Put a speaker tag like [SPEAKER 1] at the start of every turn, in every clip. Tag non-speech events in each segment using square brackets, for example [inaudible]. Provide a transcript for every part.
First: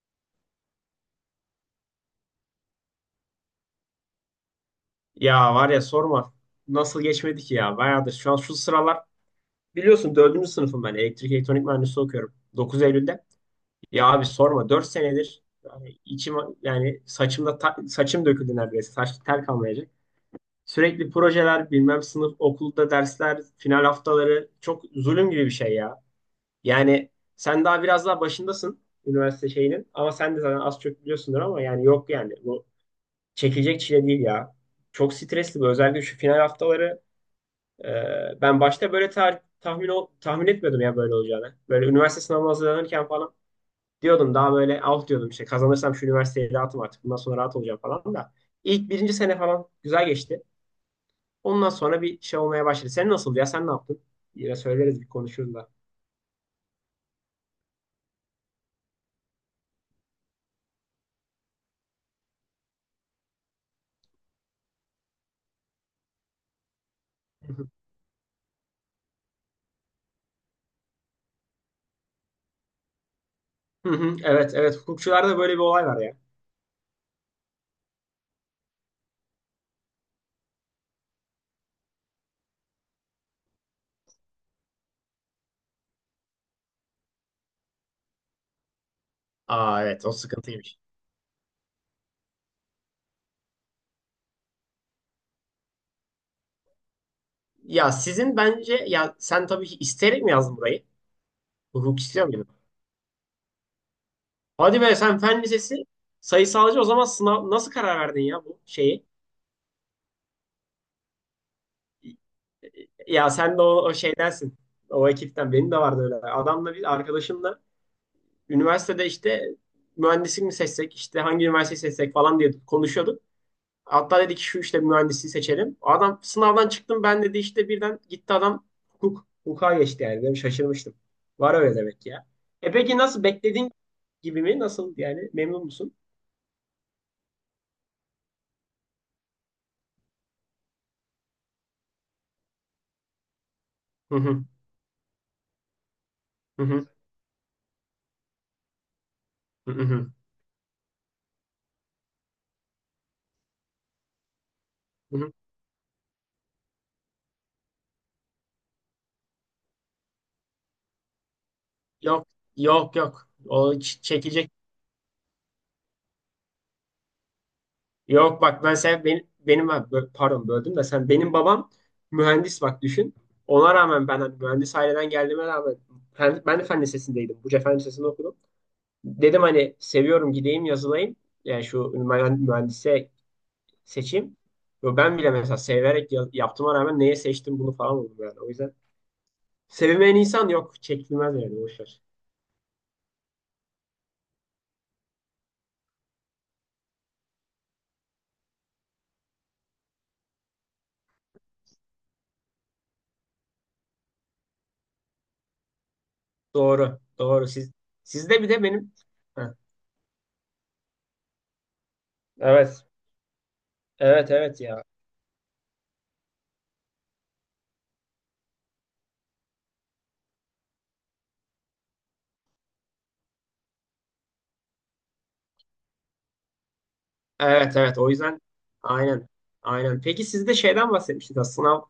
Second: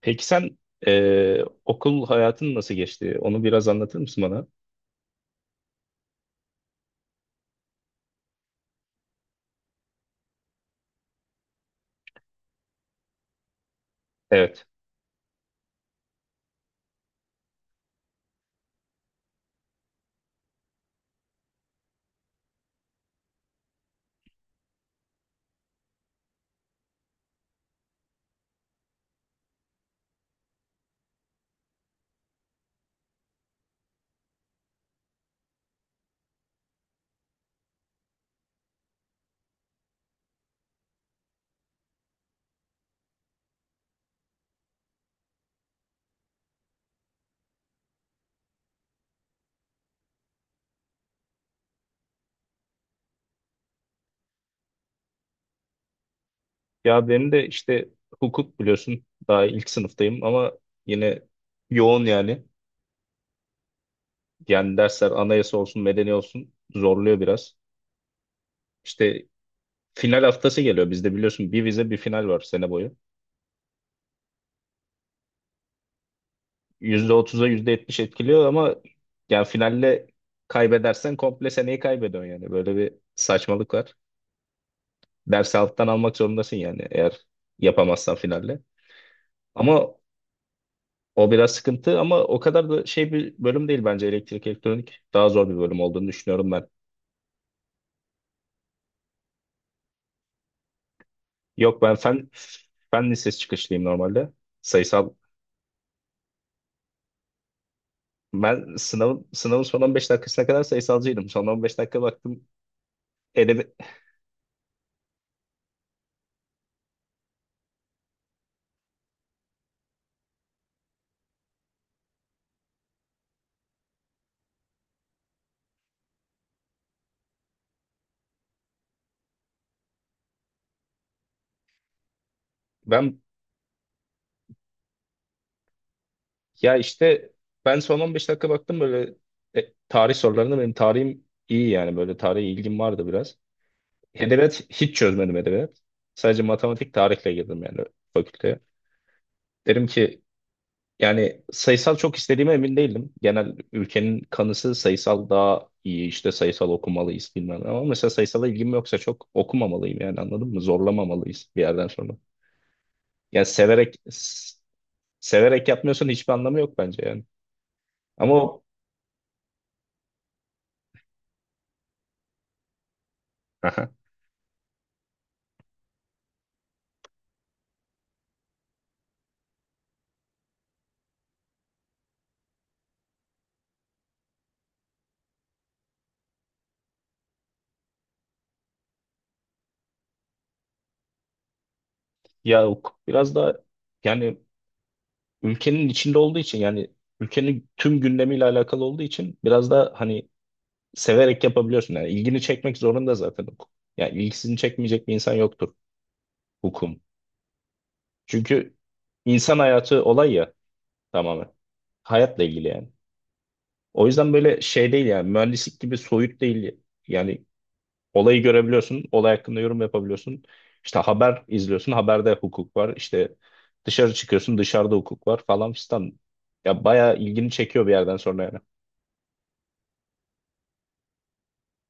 [SPEAKER 1] Peki sen okul hayatın nasıl geçti? Onu biraz anlatır mısın bana?
[SPEAKER 2] Ya var ya sorma. Nasıl geçmedi ki ya? Bayağıdır. Şu an şu sıralar biliyorsun dördüncü sınıfım ben. Elektrik elektronik mühendisliği okuyorum. 9 Eylül'de. Ya abi
[SPEAKER 1] Evet.
[SPEAKER 2] sorma. 4 senedir yani içim, yani saçımda saçım döküldü neredeyse. Saç tel kalmayacak. Sürekli projeler, bilmem sınıf, okulda dersler, final haftaları çok zulüm gibi bir şey ya. Yani sen daha biraz daha başındasın üniversite şeyinin, ama sen de zaten az çok biliyorsundur. Ama yani yok yani bu çekilecek çile değil ya. Çok stresli bu, özellikle şu final haftaları. Ben başta böyle tahmin tahmin etmiyordum ya böyle olacağını. Böyle üniversite sınavına hazırlanırken falan diyordum, daha böyle alt diyordum işte, kazanırsam şu üniversiteyi rahatım artık, bundan sonra rahat olacağım falan da. İlk birinci sene falan güzel geçti. Ondan sonra bir şey olmaya başladı. Sen nasıldı ya, sen ne yaptın? Yine söyleriz, bir konuşuruz da.
[SPEAKER 1] Ya benim de işte hukuk biliyorsun, daha ilk sınıftayım ama yine yoğun yani. Yani dersler anayasa olsun, medeni olsun zorluyor biraz.
[SPEAKER 2] Hı
[SPEAKER 1] İşte final haftası geliyor bizde, biliyorsun bir vize bir final var sene boyu.
[SPEAKER 2] hı. [laughs] Evet, evet, hukukçularda böyle bir olay var ya.
[SPEAKER 1] %30'a %70 etkiliyor ama yani finalle kaybedersen komple seneyi kaybediyorsun yani. Böyle bir saçmalık var. Dersi alttan almak zorundasın yani, eğer yapamazsan finalle.
[SPEAKER 2] Aa,
[SPEAKER 1] Ama
[SPEAKER 2] evet, o sıkıntıymış.
[SPEAKER 1] o biraz sıkıntı, ama o kadar da şey bir bölüm değil bence elektrik elektronik. Daha zor bir bölüm olduğunu düşünüyorum ben.
[SPEAKER 2] Ya sizin bence, ya sen tabii ki isteyerek mi yazdın burayı?
[SPEAKER 1] Yok, ben
[SPEAKER 2] Hukuk istiyor.
[SPEAKER 1] fen lisesi çıkışlıyım normalde.
[SPEAKER 2] Hadi be
[SPEAKER 1] Sayısal.
[SPEAKER 2] sen fen lisesi sayısalcı, o zaman sınav nasıl karar verdin ya bu
[SPEAKER 1] Ben
[SPEAKER 2] şeyi?
[SPEAKER 1] sınavın son 15 dakikasına kadar sayısalcıydım. Son 15 dakika baktım,
[SPEAKER 2] Ya sen de o,
[SPEAKER 1] edebi.
[SPEAKER 2] o şeydensin. O ekipten benim de vardı öyle. Adamla, bir arkadaşımla üniversitede işte mühendislik mi seçsek, işte hangi üniversiteyi seçsek falan diye konuşuyorduk. Hatta dedi ki şu işte mühendisliği seçelim. Adam sınavdan çıktım ben dedi, işte birden gitti adam hukuk. Hukuka geçti yani. Ben şaşırmıştım. Var öyle demek ki ya. E peki,
[SPEAKER 1] Ben,
[SPEAKER 2] nasıl, beklediğin gibi mi? Nasıl yani, memnun musun?
[SPEAKER 1] ya işte, ben son 15 dakika baktım böyle tarih sorularına. Benim tarihim iyi yani, böyle tarihe ilgim vardı biraz.
[SPEAKER 2] Hı hı.
[SPEAKER 1] Edebiyat hiç çözmedim, edebiyat. Sadece
[SPEAKER 2] Hı hı.
[SPEAKER 1] matematik, tarihle girdim yani fakülteye.
[SPEAKER 2] Hı
[SPEAKER 1] Dedim
[SPEAKER 2] hı.
[SPEAKER 1] ki, yani sayısal çok istediğime emin değilim. Genel ülkenin kanısı
[SPEAKER 2] Hı
[SPEAKER 1] sayısal
[SPEAKER 2] hı.
[SPEAKER 1] daha iyi, işte sayısal okumalıyız bilmem ne. Ama mesela sayısala ilgim yoksa çok okumamalıyım yani, anladın mı? Zorlamamalıyız bir yerden sonra.
[SPEAKER 2] Yok, yok, yok.
[SPEAKER 1] Yani
[SPEAKER 2] O çekecek.
[SPEAKER 1] severek yapmıyorsan hiçbir anlamı yok bence yani. Ama
[SPEAKER 2] Yok
[SPEAKER 1] o.
[SPEAKER 2] bak, ben sen benim pardon, böldüm de, sen benim babam mühendis bak, düşün. Ona
[SPEAKER 1] Aha.
[SPEAKER 2] rağmen ben, hani mühendis aileden geldiğime rağmen, ben de fen lisesindeydim. Buca Fen Lisesi'nde okudum. Dedim hani seviyorum, gideyim yazılayım. Yani şu mühendise seçeyim. Yo, ben bile mesela severek yaptığıma rağmen neye seçtim bunu falan oldum yani. O yüzden sevilmeyen insan yok. Çekilmez yani, boşver.
[SPEAKER 1] Ya hukuk biraz da, yani ülkenin içinde olduğu için, yani ülkenin tüm gündemiyle alakalı olduğu için biraz da hani severek yapabiliyorsun yani, ilgini çekmek zorunda zaten hukuk. Yani ilgisini çekmeyecek bir insan yoktur
[SPEAKER 2] Doğru.
[SPEAKER 1] hukum.
[SPEAKER 2] Doğru. Siz, sizde bir de
[SPEAKER 1] Çünkü
[SPEAKER 2] benim. Heh,
[SPEAKER 1] insan hayatı olay ya, tamamen. Hayatla ilgili
[SPEAKER 2] evet.
[SPEAKER 1] yani. O
[SPEAKER 2] Evet,
[SPEAKER 1] yüzden böyle
[SPEAKER 2] evet ya.
[SPEAKER 1] şey değil yani, mühendislik gibi soyut değil. Yani olayı görebiliyorsun, olay hakkında yorum yapabiliyorsun. İşte haber izliyorsun, haberde hukuk var. İşte dışarı çıkıyorsun, dışarıda hukuk var falan filan. Ya bayağı ilgini
[SPEAKER 2] Evet,
[SPEAKER 1] çekiyor bir
[SPEAKER 2] evet, o
[SPEAKER 1] yerden
[SPEAKER 2] yüzden
[SPEAKER 1] sonra yani.
[SPEAKER 2] aynen, aynen. Peki sizde şeyden bahsetmiştiniz aslında, sınav,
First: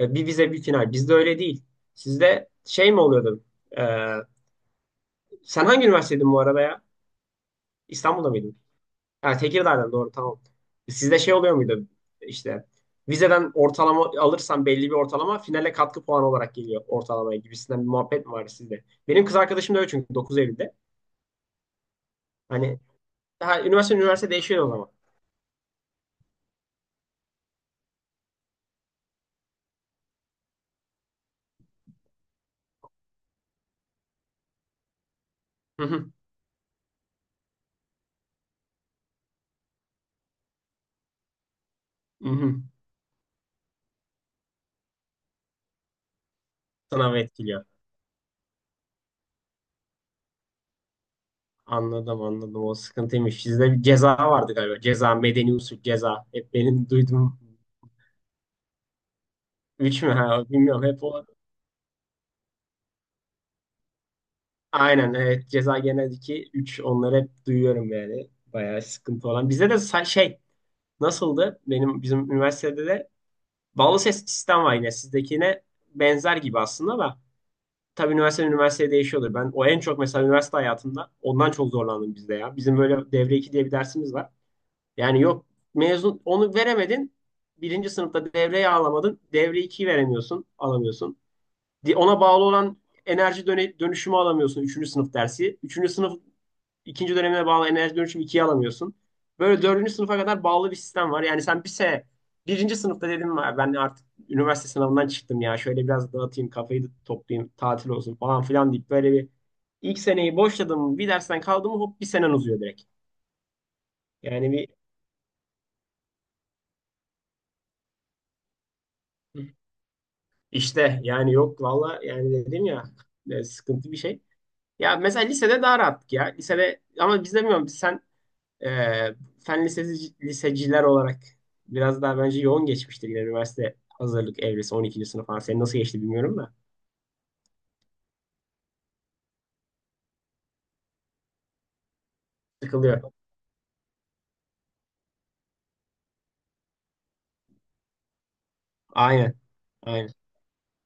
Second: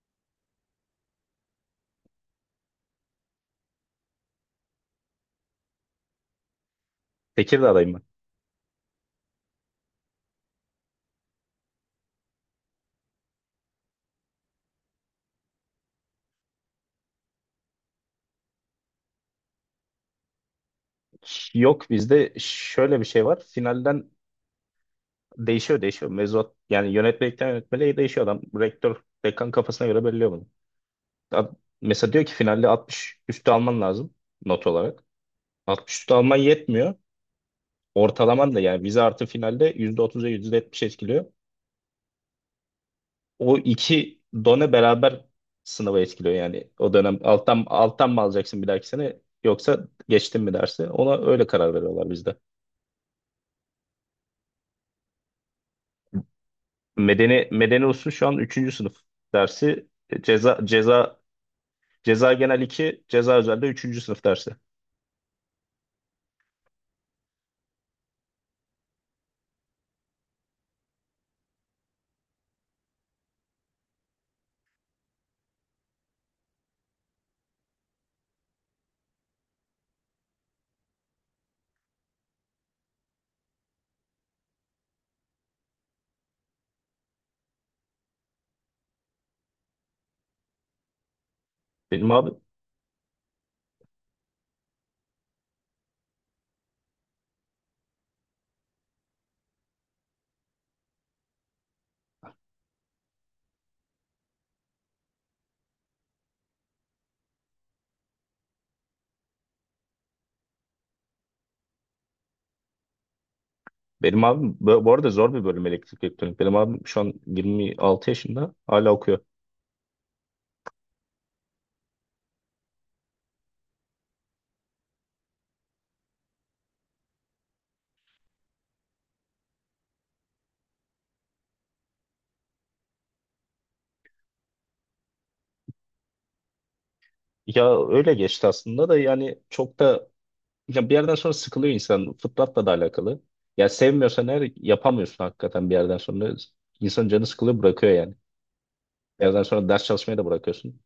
[SPEAKER 2] bir vize bir final. Bizde öyle değil. Sizde şey mi oluyordu? E, sen hangi üniversitedin bu arada ya?
[SPEAKER 1] Tekirdağ'dayım ben.
[SPEAKER 2] İstanbul'da mıydın? Ha, Tekirdağ'dan, doğru, tamam. Sizde şey oluyor muydu? İşte vizeden ortalama alırsan belli bir ortalama finale katkı puanı olarak geliyor ortalamaya gibisinden bir muhabbet mi var sizde? Benim kız arkadaşım da öyle, çünkü Dokuz Eylül'de.
[SPEAKER 1] Yok, bizde
[SPEAKER 2] Hani
[SPEAKER 1] şöyle bir şey var.
[SPEAKER 2] daha üniversite
[SPEAKER 1] Finalden
[SPEAKER 2] üniversite değişiyor o zaman.
[SPEAKER 1] değişiyor değişiyor. Mevzuat yani yönetmelikten yönetmeliğe değişiyor adam. Rektör, dekan kafasına göre belirliyor bunu. Ad- Mesela diyor ki finalde 60 üstü alman lazım not olarak.
[SPEAKER 2] Hı
[SPEAKER 1] 60
[SPEAKER 2] hı.
[SPEAKER 1] üstü alman yetmiyor. Ortalaman da yani, vize artı finalde %30'a yüzde %70 etkiliyor.
[SPEAKER 2] Hı hı.
[SPEAKER 1] O iki done beraber sınavı etkiliyor yani o
[SPEAKER 2] Sınav
[SPEAKER 1] dönem. Alttan,
[SPEAKER 2] etkiliyor.
[SPEAKER 1] alttan mı alacaksın bir dahaki sene, yoksa geçtin mi dersi? Ona öyle karar veriyorlar
[SPEAKER 2] Anladım,
[SPEAKER 1] bizde.
[SPEAKER 2] anladım, o sıkıntıymış. Sizde bir ceza vardı galiba. Ceza, medeni usul, ceza. Hep benim duyduğum.
[SPEAKER 1] Medeni usul şu an üçüncü sınıf dersi.
[SPEAKER 2] Üç mü? [laughs] Ha,
[SPEAKER 1] Ceza,
[SPEAKER 2] bilmiyorum, hep
[SPEAKER 1] ceza,
[SPEAKER 2] o.
[SPEAKER 1] ceza genel iki, ceza özelde üçüncü sınıf dersi.
[SPEAKER 2] Aynen, evet, ceza geneldeki üç, onları hep duyuyorum yani. Bayağı sıkıntı olan. Bizde de şey nasıldı? Benim, bizim üniversitede de bağlı ses sistem var yine, sizdekine benzer gibi aslında, ama tabii üniversite üniversiteye değişiyordur. Ben o en çok mesela üniversite hayatımda ondan çok zorlandım bizde ya. Bizim böyle devre 2 diye bir dersimiz var. Yani yok, mezun, onu veremedin. Birinci sınıfta devreyi alamadın. Devre ikiyi veremiyorsun. Alamıyorsun.
[SPEAKER 1] Benim
[SPEAKER 2] Ona
[SPEAKER 1] abi
[SPEAKER 2] bağlı olan enerji dönüşümü alamıyorsun. Üçüncü sınıf dersi. Üçüncü sınıf ikinci dönemine bağlı enerji dönüşümü 2'yi alamıyorsun. Böyle dördüncü sınıfa kadar bağlı bir sistem var. Yani sen bir sene, birinci sınıfta dedim, "Ya, ben artık üniversite sınavından çıktım ya. Şöyle biraz dağıtayım kafayı da toplayayım, tatil olsun falan filan," deyip böyle bir ilk seneyi boşladım, bir dersten kaldım, hop bir senen uzuyor direkt.
[SPEAKER 1] Benim
[SPEAKER 2] Yani
[SPEAKER 1] abim
[SPEAKER 2] bir.
[SPEAKER 1] bu arada zor bir bölüm, elektrik elektronik. Benim abim şu an 26 yaşında hala okuyor.
[SPEAKER 2] İşte yani yok valla, yani dedim ya, sıkıntı bir şey. Ya mesela lisede daha rahattık ya. Lisede ama, biz de bilmiyorum, biz sen, e, fen lisesi, liseciler olarak biraz daha bence yoğun geçmiştir yine üniversite hazırlık evresi, 12. sınıf falan. Senin nasıl geçti bilmiyorum da.
[SPEAKER 1] Ya öyle geçti aslında da, yani çok da, ya bir yerden sonra sıkılıyor insan. Fıtratla da
[SPEAKER 2] Sıkılıyor.
[SPEAKER 1] alakalı. Ya sevmiyorsan eğer, yapamıyorsun hakikaten bir yerden sonra. İnsanın canı sıkılıyor, bırakıyor yani. Bir
[SPEAKER 2] Aynen.
[SPEAKER 1] yerden sonra ders
[SPEAKER 2] Aynen.
[SPEAKER 1] çalışmayı da bırakıyorsun.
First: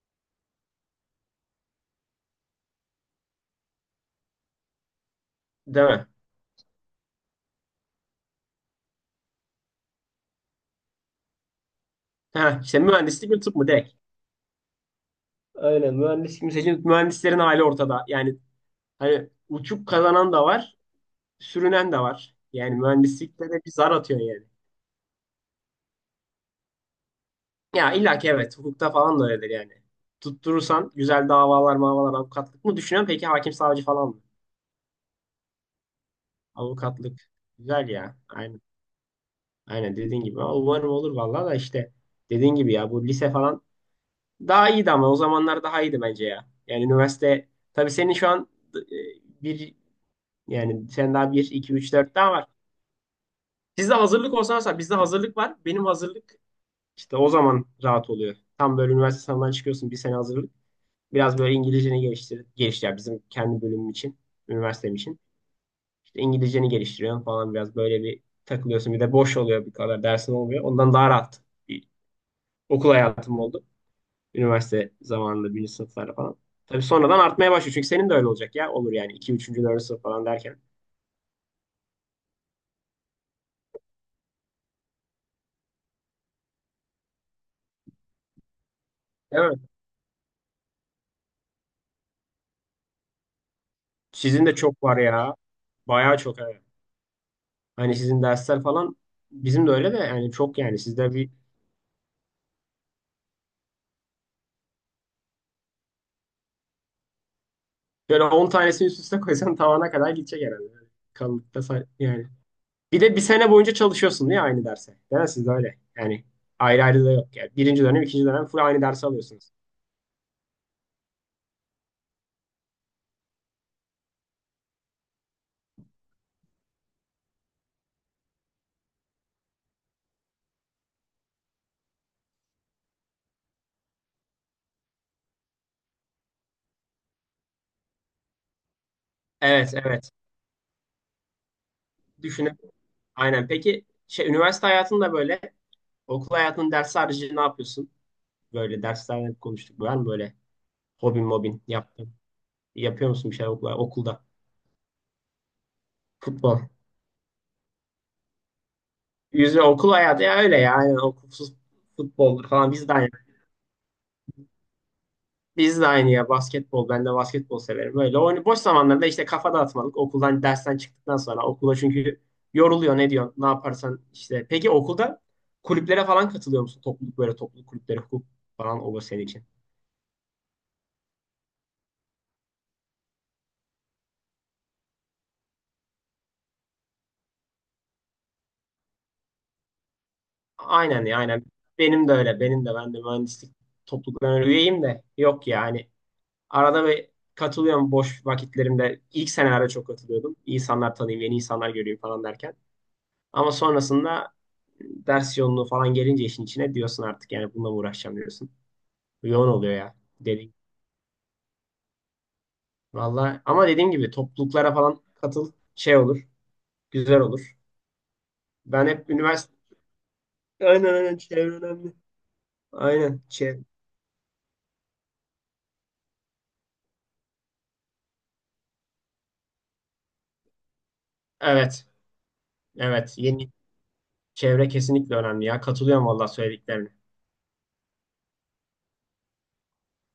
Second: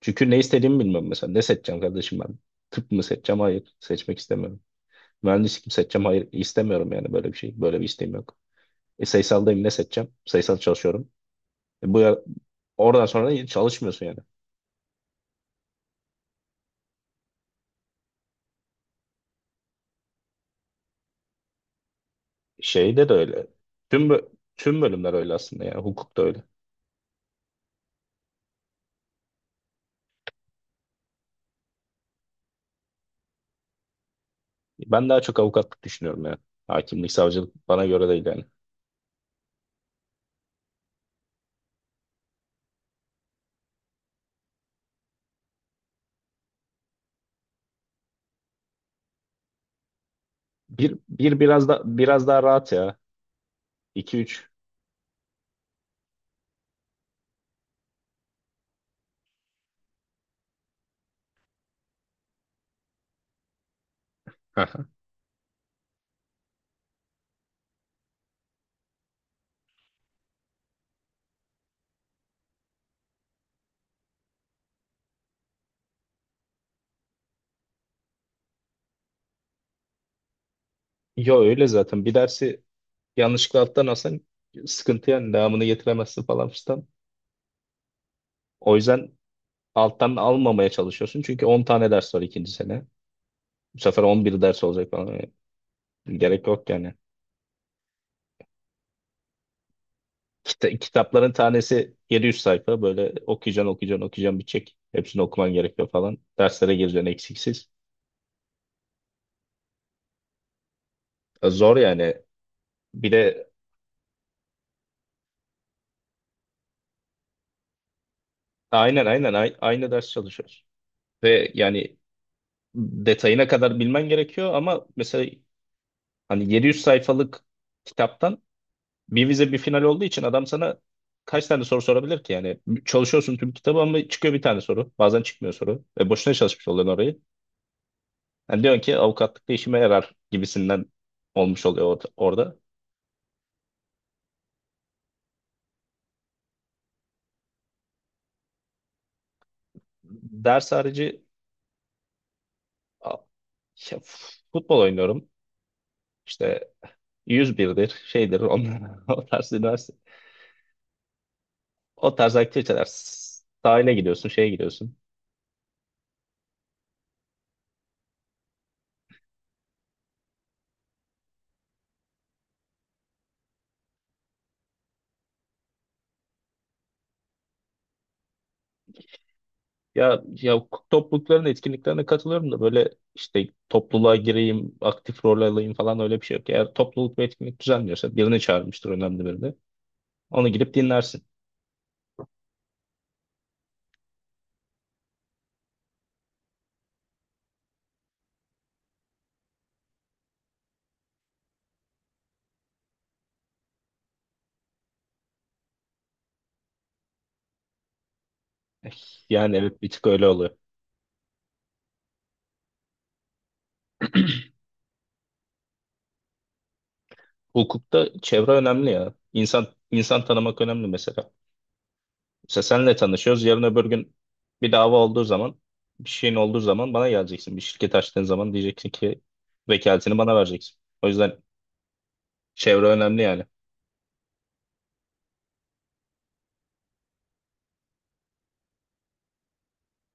[SPEAKER 1] Çünkü ne istediğimi bilmiyorum mesela. Ne seçeceğim kardeşim ben? Tıp mı seçeceğim? Hayır. Seçmek istemiyorum. Mühendislik mi
[SPEAKER 2] Değil
[SPEAKER 1] seçeceğim?
[SPEAKER 2] mi?
[SPEAKER 1] Hayır. istemiyorum yani, böyle bir şey. Böyle bir isteğim yok. Sayısaldayım, ne seçeceğim? Sayısal çalışıyorum. Bu,
[SPEAKER 2] Ha, işte
[SPEAKER 1] oradan sonra
[SPEAKER 2] mühendislik mi,
[SPEAKER 1] hiç
[SPEAKER 2] tıp mı? Direkt.
[SPEAKER 1] çalışmıyorsun yani.
[SPEAKER 2] Aynen, mühendislik mi? Mühendislerin hali ortada. Yani hani, uçup kazanan da var, sürünen de var. Yani
[SPEAKER 1] Şeyde de öyle.
[SPEAKER 2] mühendislikte de bir zar
[SPEAKER 1] Tüm
[SPEAKER 2] atıyor
[SPEAKER 1] bö-
[SPEAKER 2] yani.
[SPEAKER 1] Tüm bölümler öyle aslında yani. Hukuk da öyle.
[SPEAKER 2] Ya illa ki, evet, hukukta falan da öyledir yani. Tutturursan güzel davalar mavalar. Avukatlık mı düşünüyorsun? Peki hakim, savcı falan mı?
[SPEAKER 1] Ben daha çok avukatlık düşünüyorum yani. Hakimlik,
[SPEAKER 2] Avukatlık.
[SPEAKER 1] savcılık bana
[SPEAKER 2] Güzel
[SPEAKER 1] göre
[SPEAKER 2] ya.
[SPEAKER 1] değil yani.
[SPEAKER 2] Aynen. Aynen dediğin gibi. Ama umarım olur vallahi. Da işte dediğin gibi ya, bu lise falan daha iyiydi, ama o zamanlar daha iyiydi bence ya. Yani üniversite, tabii senin şu an bir, yani
[SPEAKER 1] Bir,
[SPEAKER 2] sen daha
[SPEAKER 1] bir
[SPEAKER 2] 1,
[SPEAKER 1] biraz
[SPEAKER 2] 2,
[SPEAKER 1] da
[SPEAKER 2] 3, 4
[SPEAKER 1] biraz
[SPEAKER 2] daha
[SPEAKER 1] daha
[SPEAKER 2] var.
[SPEAKER 1] rahat ya.
[SPEAKER 2] Sizde
[SPEAKER 1] 2
[SPEAKER 2] hazırlık
[SPEAKER 1] 3.
[SPEAKER 2] olsa mesela, bizde hazırlık var. Benim hazırlık işte, o zaman rahat oluyor. Tam böyle üniversite sınavından çıkıyorsun, bir sene hazırlık. Biraz böyle İngilizceni geliştir, geliştir yani bizim kendi bölümüm için, üniversitem için. İşte İngilizceni geliştiriyorsun falan, biraz böyle bir takılıyorsun. Bir de boş oluyor, bir kadar dersin olmuyor. Ondan daha rahat bir okul hayatım oldu. Üniversite zamanında, birinci sınıflarda falan. Tabii sonradan artmaya başlıyor. Çünkü senin de öyle olacak ya. Olur yani iki, 3. 4. sınıf falan derken.
[SPEAKER 1] Yo, öyle zaten. Bir dersi yanlışlıkla alttan alsan sıkıntı yani, devamını getiremezsin falan filan. O yüzden
[SPEAKER 2] Evet.
[SPEAKER 1] alttan almamaya çalışıyorsun. Çünkü 10 tane ders var ikinci sene. Bu sefer 11
[SPEAKER 2] Sizin de
[SPEAKER 1] ders
[SPEAKER 2] çok
[SPEAKER 1] olacak
[SPEAKER 2] var
[SPEAKER 1] falan. Yani,
[SPEAKER 2] ya. Bayağı çok,
[SPEAKER 1] gerek
[SPEAKER 2] evet.
[SPEAKER 1] yok yani.
[SPEAKER 2] Hani sizin dersler falan, bizim de öyle de, yani çok yani sizde, bir
[SPEAKER 1] Kitapların tanesi 700 sayfa, böyle okuyacaksın okuyacaksın okuyacaksın bitecek. Hepsini okuman gerekiyor falan. Derslere gireceksin eksiksiz.
[SPEAKER 2] böyle 10 tanesini üst üste koysan tavana kadar gidecek herhalde. Yani kalınlıkta
[SPEAKER 1] Zor yani.
[SPEAKER 2] yani. Bir
[SPEAKER 1] Bir
[SPEAKER 2] de bir
[SPEAKER 1] de
[SPEAKER 2] sene boyunca çalışıyorsun değil mi aynı derse? Değil mi, sizde öyle? Yani ayrı ayrı da yok yani. Birinci dönem, ikinci dönem full aynı
[SPEAKER 1] aynen,
[SPEAKER 2] dersi
[SPEAKER 1] aynen,
[SPEAKER 2] alıyorsunuz.
[SPEAKER 1] aynı ders çalışıyoruz. Ve yani detayına kadar bilmen gerekiyor, ama mesela hani 700 sayfalık kitaptan bir vize bir final olduğu için, adam sana kaç tane soru sorabilir ki yani? Çalışıyorsun tüm kitabı ama çıkıyor bir tane soru, bazen çıkmıyor soru ve boşuna çalışmış oluyorsun. Yani diyorsun ki avukatlıkta
[SPEAKER 2] Evet,
[SPEAKER 1] işime
[SPEAKER 2] evet.
[SPEAKER 1] yarar gibisinden olmuş oluyor orada.
[SPEAKER 2] Düşünün. Aynen. Peki şey, üniversite hayatında böyle okul hayatının dersi harici ne yapıyorsun? Böyle derslerden konuştuk. Var mı böyle
[SPEAKER 1] Ders harici
[SPEAKER 2] hobin mobin yaptın? Yapıyor
[SPEAKER 1] a-
[SPEAKER 2] musun bir şeyler okula,
[SPEAKER 1] ya,
[SPEAKER 2] okulda?
[SPEAKER 1] futbol oynuyorum.
[SPEAKER 2] Futbol.
[SPEAKER 1] İşte yüz birdir şeydir onlar, [laughs] o tarz
[SPEAKER 2] Yüzme, okul
[SPEAKER 1] üniversite.
[SPEAKER 2] hayatı ya öyle ya. Aynen, okulsuz
[SPEAKER 1] O tarz
[SPEAKER 2] futboldur falan,
[SPEAKER 1] aktiviteler.
[SPEAKER 2] biz de aynı.
[SPEAKER 1] Sahile gidiyorsun, şeye gidiyorsun.
[SPEAKER 2] Biz de aynı ya, basketbol. Ben de basketbol severim. Öyle oyun boş zamanlarda işte, kafa dağıtmalık. Okuldan, dersten çıktıktan sonra okula, çünkü yoruluyor, ne diyorsun, ne yaparsan işte. Peki okulda kulüplere falan katılıyor musun? Topluluk, böyle topluluk kulüpleri, hukuk falan olur senin için.
[SPEAKER 1] Ya toplulukların etkinliklerine katılıyorum da, böyle işte topluluğa gireyim, aktif rol alayım falan öyle bir şey yok. Eğer topluluk bir etkinlik düzenliyorsa, birini çağırmıştır önemli birini. Onu gidip
[SPEAKER 2] Aynen ya,
[SPEAKER 1] dinlersin.
[SPEAKER 2] aynen. Benim de öyle. Benim de, ben de mühendislik topluluklarına üyeyim de, yok yani. Arada bir katılıyorum boş vakitlerimde. İlk senelerde çok katılıyordum. İnsanlar tanıyayım, yeni insanlar göreyim falan derken. Ama sonrasında ders yoğunluğu falan gelince işin içine, diyorsun artık yani bununla mı uğraşacağım diyorsun.
[SPEAKER 1] Eh,
[SPEAKER 2] Yoğun
[SPEAKER 1] Yani
[SPEAKER 2] oluyor
[SPEAKER 1] evet, bir
[SPEAKER 2] ya,
[SPEAKER 1] tık öyle
[SPEAKER 2] dediğim.
[SPEAKER 1] oluyor.
[SPEAKER 2] Vallahi ama dediğim gibi, topluluklara falan katıl, şey olur. Güzel olur.
[SPEAKER 1] Hukukta çevre
[SPEAKER 2] Ben
[SPEAKER 1] önemli
[SPEAKER 2] hep
[SPEAKER 1] ya.
[SPEAKER 2] üniversite,
[SPEAKER 1] İnsan tanımak önemli
[SPEAKER 2] aynen, aynen,
[SPEAKER 1] mesela.
[SPEAKER 2] çevre önemli.
[SPEAKER 1] Mesela senle
[SPEAKER 2] Aynen,
[SPEAKER 1] tanışıyoruz. Yarın
[SPEAKER 2] çevre.
[SPEAKER 1] öbür gün bir dava olduğu zaman, bir şeyin olduğu zaman bana geleceksin. Bir şirket açtığın zaman diyeceksin ki, vekaletini bana vereceksin. O yüzden
[SPEAKER 2] Evet.
[SPEAKER 1] çevre
[SPEAKER 2] Evet.
[SPEAKER 1] önemli yani.
[SPEAKER 2] Yeni çevre kesinlikle önemli ya. Katılıyorum vallahi söylediklerine.